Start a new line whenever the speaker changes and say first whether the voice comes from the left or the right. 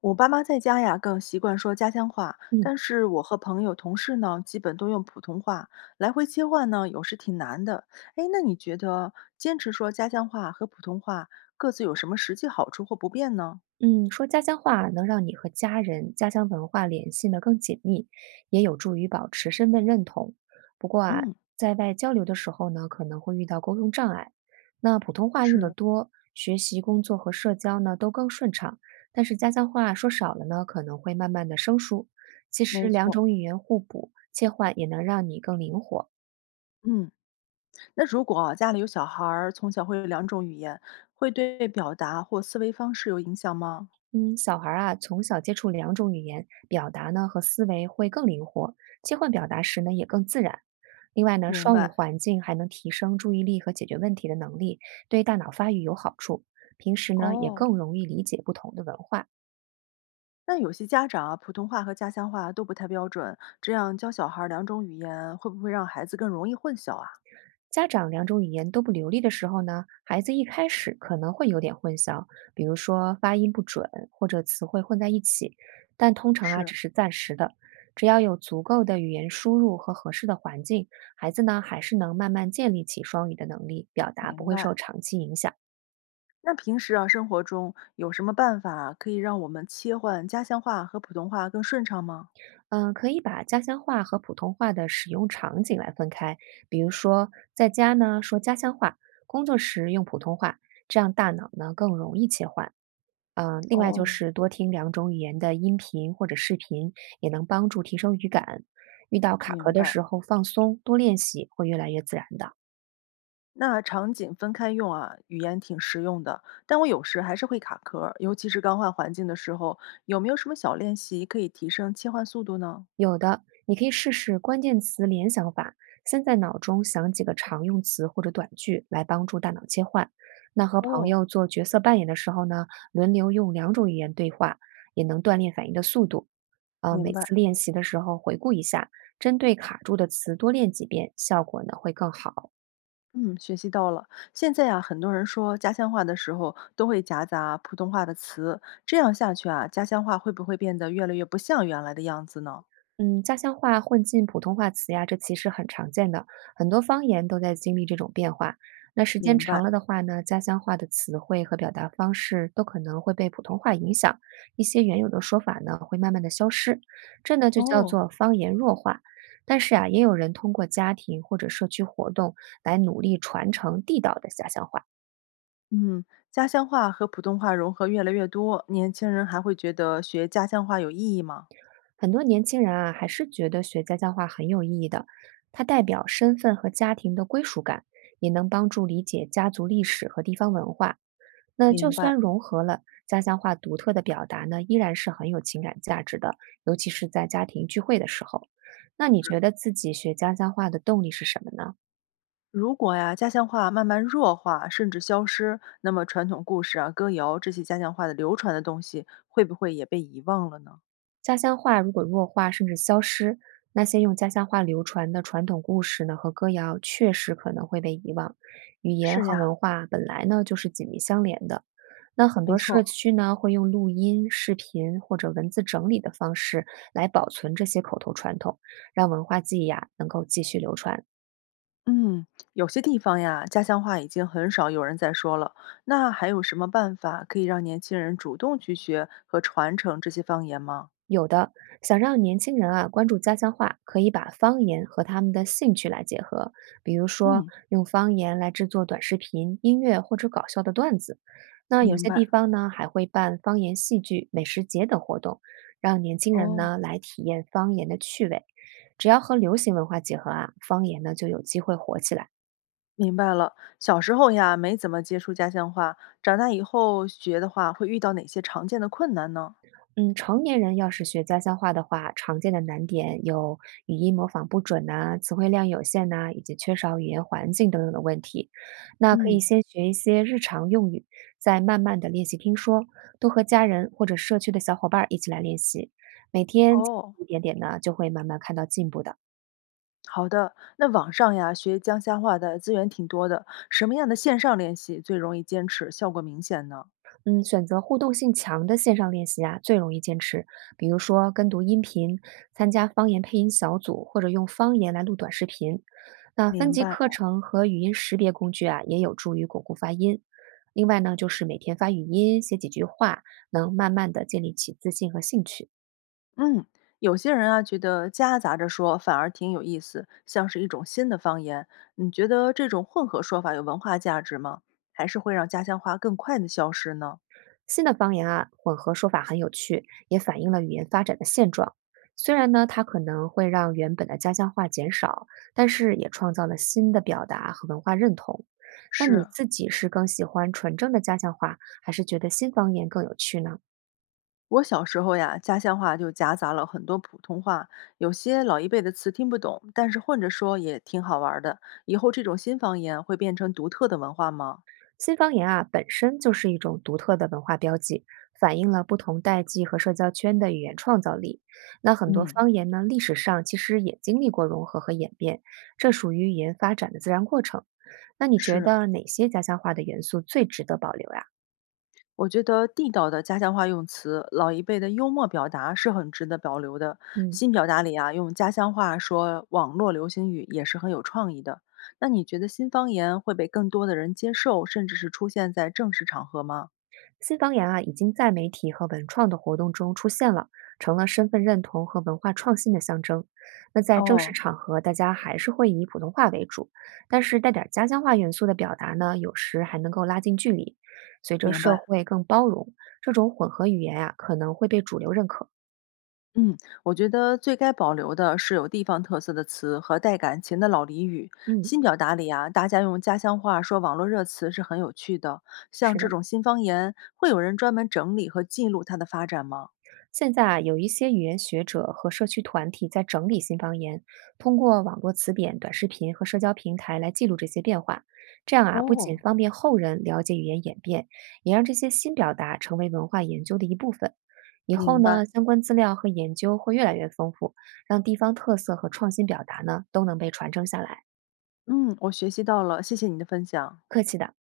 left: 我爸妈在家呀，更习惯说家乡话，
right: 嗯
left: 但是我和朋友、同事呢，基本都用普通话，来回切换呢，有时挺难的。哎，那你觉得坚持说家乡话和普通话各自有什么实际好处或不便呢？
right: 嗯，说家乡话能让你和家人、家乡文化联系呢更紧密，也有助于保持身份认同。不过啊，
left: 嗯，
right: 在外交流的时候呢，可能会遇到沟通障碍。那普通话用的
left: 是，
right: 多，学习、工作和社交呢都更顺畅，但是家乡话说少了呢，可能会慢慢的生疏。其实
left: 没
right: 两
left: 错。
right: 种语言互补，切换也能让你更灵活。
left: 嗯，那如果啊家里有小孩儿，从小会有两种语言，会对表达或思维方式有影响吗？
right: 嗯，小孩儿啊，从小接触两种语言，表达呢和思维会更灵活，切换表达时呢也更自然。另外呢，
left: 明
right: 双语
left: 白。
right: 环境还能提升注意力和解决问题的能力，对大脑发育有好处。平时呢，也
left: 哦，
right: 更容易理解不同的文化。
left: 那有些家长啊，普通话和家乡话都不太标准，这样教小孩儿两种语言，会不会让孩子更容易混淆啊？
right: 家长两种语言都不流利的时候呢，孩子一开始可能会有点混淆，比如说发音不准或者词汇混在一起，但通常啊只
left: 是，
right: 是暂时的。只要有足够的语言输入和合适的环境，孩子呢还是能慢慢建立起双语的能力，表达不
left: 明
right: 会
left: 白。
right: 受长期影响。
left: 那平时啊，生活中有什么办法可以让我们切换家乡话和普通话更顺畅吗？
right: 嗯，可以把家乡话和普通话的使用场景来分开，比如说在家呢说家乡话，工作时用普通话，这样大脑呢更容易切换。嗯，另外就
left: 哦，
right: 是多听两种语言的音频或者视频，也能帮助提升语感。遇到卡壳
left: 明
right: 的时
left: 白。
right: 候放松，多练习会越来越自然的。
left: 那场景分开用啊，语言挺实用的，但我有时还是会卡壳儿，尤其是刚换环境的时候，有没有什么小练习可以提升切换速度呢？
right: 有的，你可以试试关键词联想法，先在脑中想几个常用词或者短句来帮助大脑切换。那和朋
left: 哦，
right: 友做角色扮演的时候呢，轮流用两种语言对话，也能锻炼反应的速度。每
left: 明白。
right: 次练习的时候回顾一下，针对卡住的词多练几遍，效果呢会更好。
left: 嗯，学习到了。现在啊，很多人说家乡话的时候都会夹杂普通话的词，这样下去啊，家乡话会不会变得越来越不像原来的样子呢？
right: 嗯，家乡话混进普通话词呀，这其实很常见的，很多方言都在经历这种变化。那时
left: 明
right: 间长
left: 白。
right: 了的话呢，家乡话的词汇和表达方式都可能会被普通话影响，一些原有的说法呢会慢慢的消失，这呢就叫
left: 哦，
right: 做方言弱化。但是啊，也有人通过家庭或者社区活动来努力传承地道的家乡话。
left: 嗯，家乡话和普通话融合越来越多，年轻人还会觉得学家乡话有意义吗？
right: 很多年轻人啊，还是觉得学家乡话很有意义的。它代表身份和家庭的归属感，也能帮助理解家族历史和地方文化。那就
left: 明
right: 算
left: 白，
right: 融合了家乡话独特的表达呢，依然是很有情感价值的，尤其是在家庭聚会的时候。那你觉得自己学家乡话的动力是什么呢？
left: 如果呀，家乡话慢慢弱化甚至消失，那么传统故事啊、歌谣这些家乡话的流传的东西，会不会也被遗忘了呢？
right: 家乡话如果弱化甚至消失，那些用家乡话流传的传统故事呢和歌谣，确实可能会被遗忘。语言
left: 是
right: 和
left: 呀，
right: 文化本来呢就是紧密相连的。那很多
left: 没
right: 社
left: 错。
right: 区呢会用录音、视频或者文字整理的方式来保存这些口头传统，让文化记忆啊能够继续流传。
left: 嗯，有些地方呀，家乡话已经很少有人在说了。那还有什么办法可以让年轻人主动去学和传承这些方言吗？
right: 有的，想让年轻人啊关注家乡话，可以把方言和他们的兴趣来结合，比如说
left: 嗯，
right: 用方言来制作短视频、音乐或者搞笑的段子。那有
left: 明
right: 些地
left: 白。
right: 方呢还会办方言戏剧、美食节等活动，让年轻人
left: 哦，
right: 呢来体验方言的趣味。只要和流行文化结合啊，方言呢就有机会火起来。
left: 明白了。小时候呀，没怎么接触家乡话，长大以后学的话，会遇到哪些常见的困难呢？
right: 嗯，成年人要是学家乡话的话，常见的难点有语音模仿不准呐、词汇量有限呐、以及缺少语言环境等等的问题。那可以
left: 嗯，
right: 先学一些日常用语，再慢慢的练习听说，多和家人或者社区的小伙伴儿一起来练习，每天
left: 哦，
right: 一点点呢，就会慢慢看到进步的。
left: 好的。那网上呀，学江乡话的资源挺多的，什么样的线上练习最容易坚持，效果明显呢？
right: 嗯，选择互动性强的线上练习啊，最容易坚持。比如说跟读音频、参加方言配音小组，或者用方言来录短视频。那分
left: 明
right: 级
left: 白。
right: 课程和语音识别工具啊，也有助于巩固发音。另外呢，就是每天发语音，写几句话，能慢慢的建立起自信和兴趣。
left: 嗯，有些人啊觉得夹杂着说反而挺有意思，像是一种新的方言。你觉得这种混合说法有文化价值吗？还是会让家乡话更快的消失呢？
right: 新的方言啊，混合说法很有趣，也反映了语言发展的现状。虽然呢，它可能会让原本的家乡话减少，但是也创造了新的表达和文化认同。那你
left: 是，
right: 自己是更喜欢纯正的家乡话，还是觉得新方言更有趣呢？
left: 我小时候呀，家乡话就夹杂了很多普通话，有些老一辈的词听不懂，但是混着说也挺好玩儿的。以后这种新方言会变成独特的文化吗？
right: 新方言啊，本身就是一种独特的文化标记，反映了不同代际和社交圈的语言创造力。那很多
left: 嗯，
right: 方言呢，历史上其实也经历过融合和演变，这属于语言发展的自然过程。那你觉
left: 是，
right: 得哪些家乡话的元素最值得保留呀、
left: 我觉得地道的家乡话用词，老一辈的幽默表达是很值得保留的。
right: 嗯。
left: 新表达里啊，用家乡话说网络流行语也是很有创意的。那你觉得新方言会被更多的人接受，甚至是出现在正式场合吗？
right: 新方言啊，已经在媒体和文创的活动中出现了，成了身份认同和文化创新的象征。那在正式
left: 哦，
right: 场合，大家还是会以普通话为主，但是带点儿家乡话元素的表达呢，有时还能够拉近距离。随着
left: 明
right: 社
left: 白。
right: 会更包容，这种混合语言啊，可能会被主流认可。
left: 嗯，我觉得最该保留的是有地方特色的词和带感情的老俚语。
right: 嗯，
left: 新表达里啊，大家用家乡话说网络热词是很有趣的。像
right: 是
left: 这
right: 的。
left: 种新方言，会有人专门整理和记录它的发展吗？
right: 现在啊，有一些语言学者和社区团体在整理新方言，通过网络词典、短视频和社交平台来记录这些变化。这样啊，不仅
left: 哦，
right: 方便后人了解语言演变，也让这些新表达成为文化研究的一部分。以后
left: 明
right: 呢，
left: 白。
right: 相关资料和研究会越来越丰富，让地方特色和创新表达呢都能被传承下来。
left: 嗯，我学习到了，谢谢你的分享。
right: 客气的。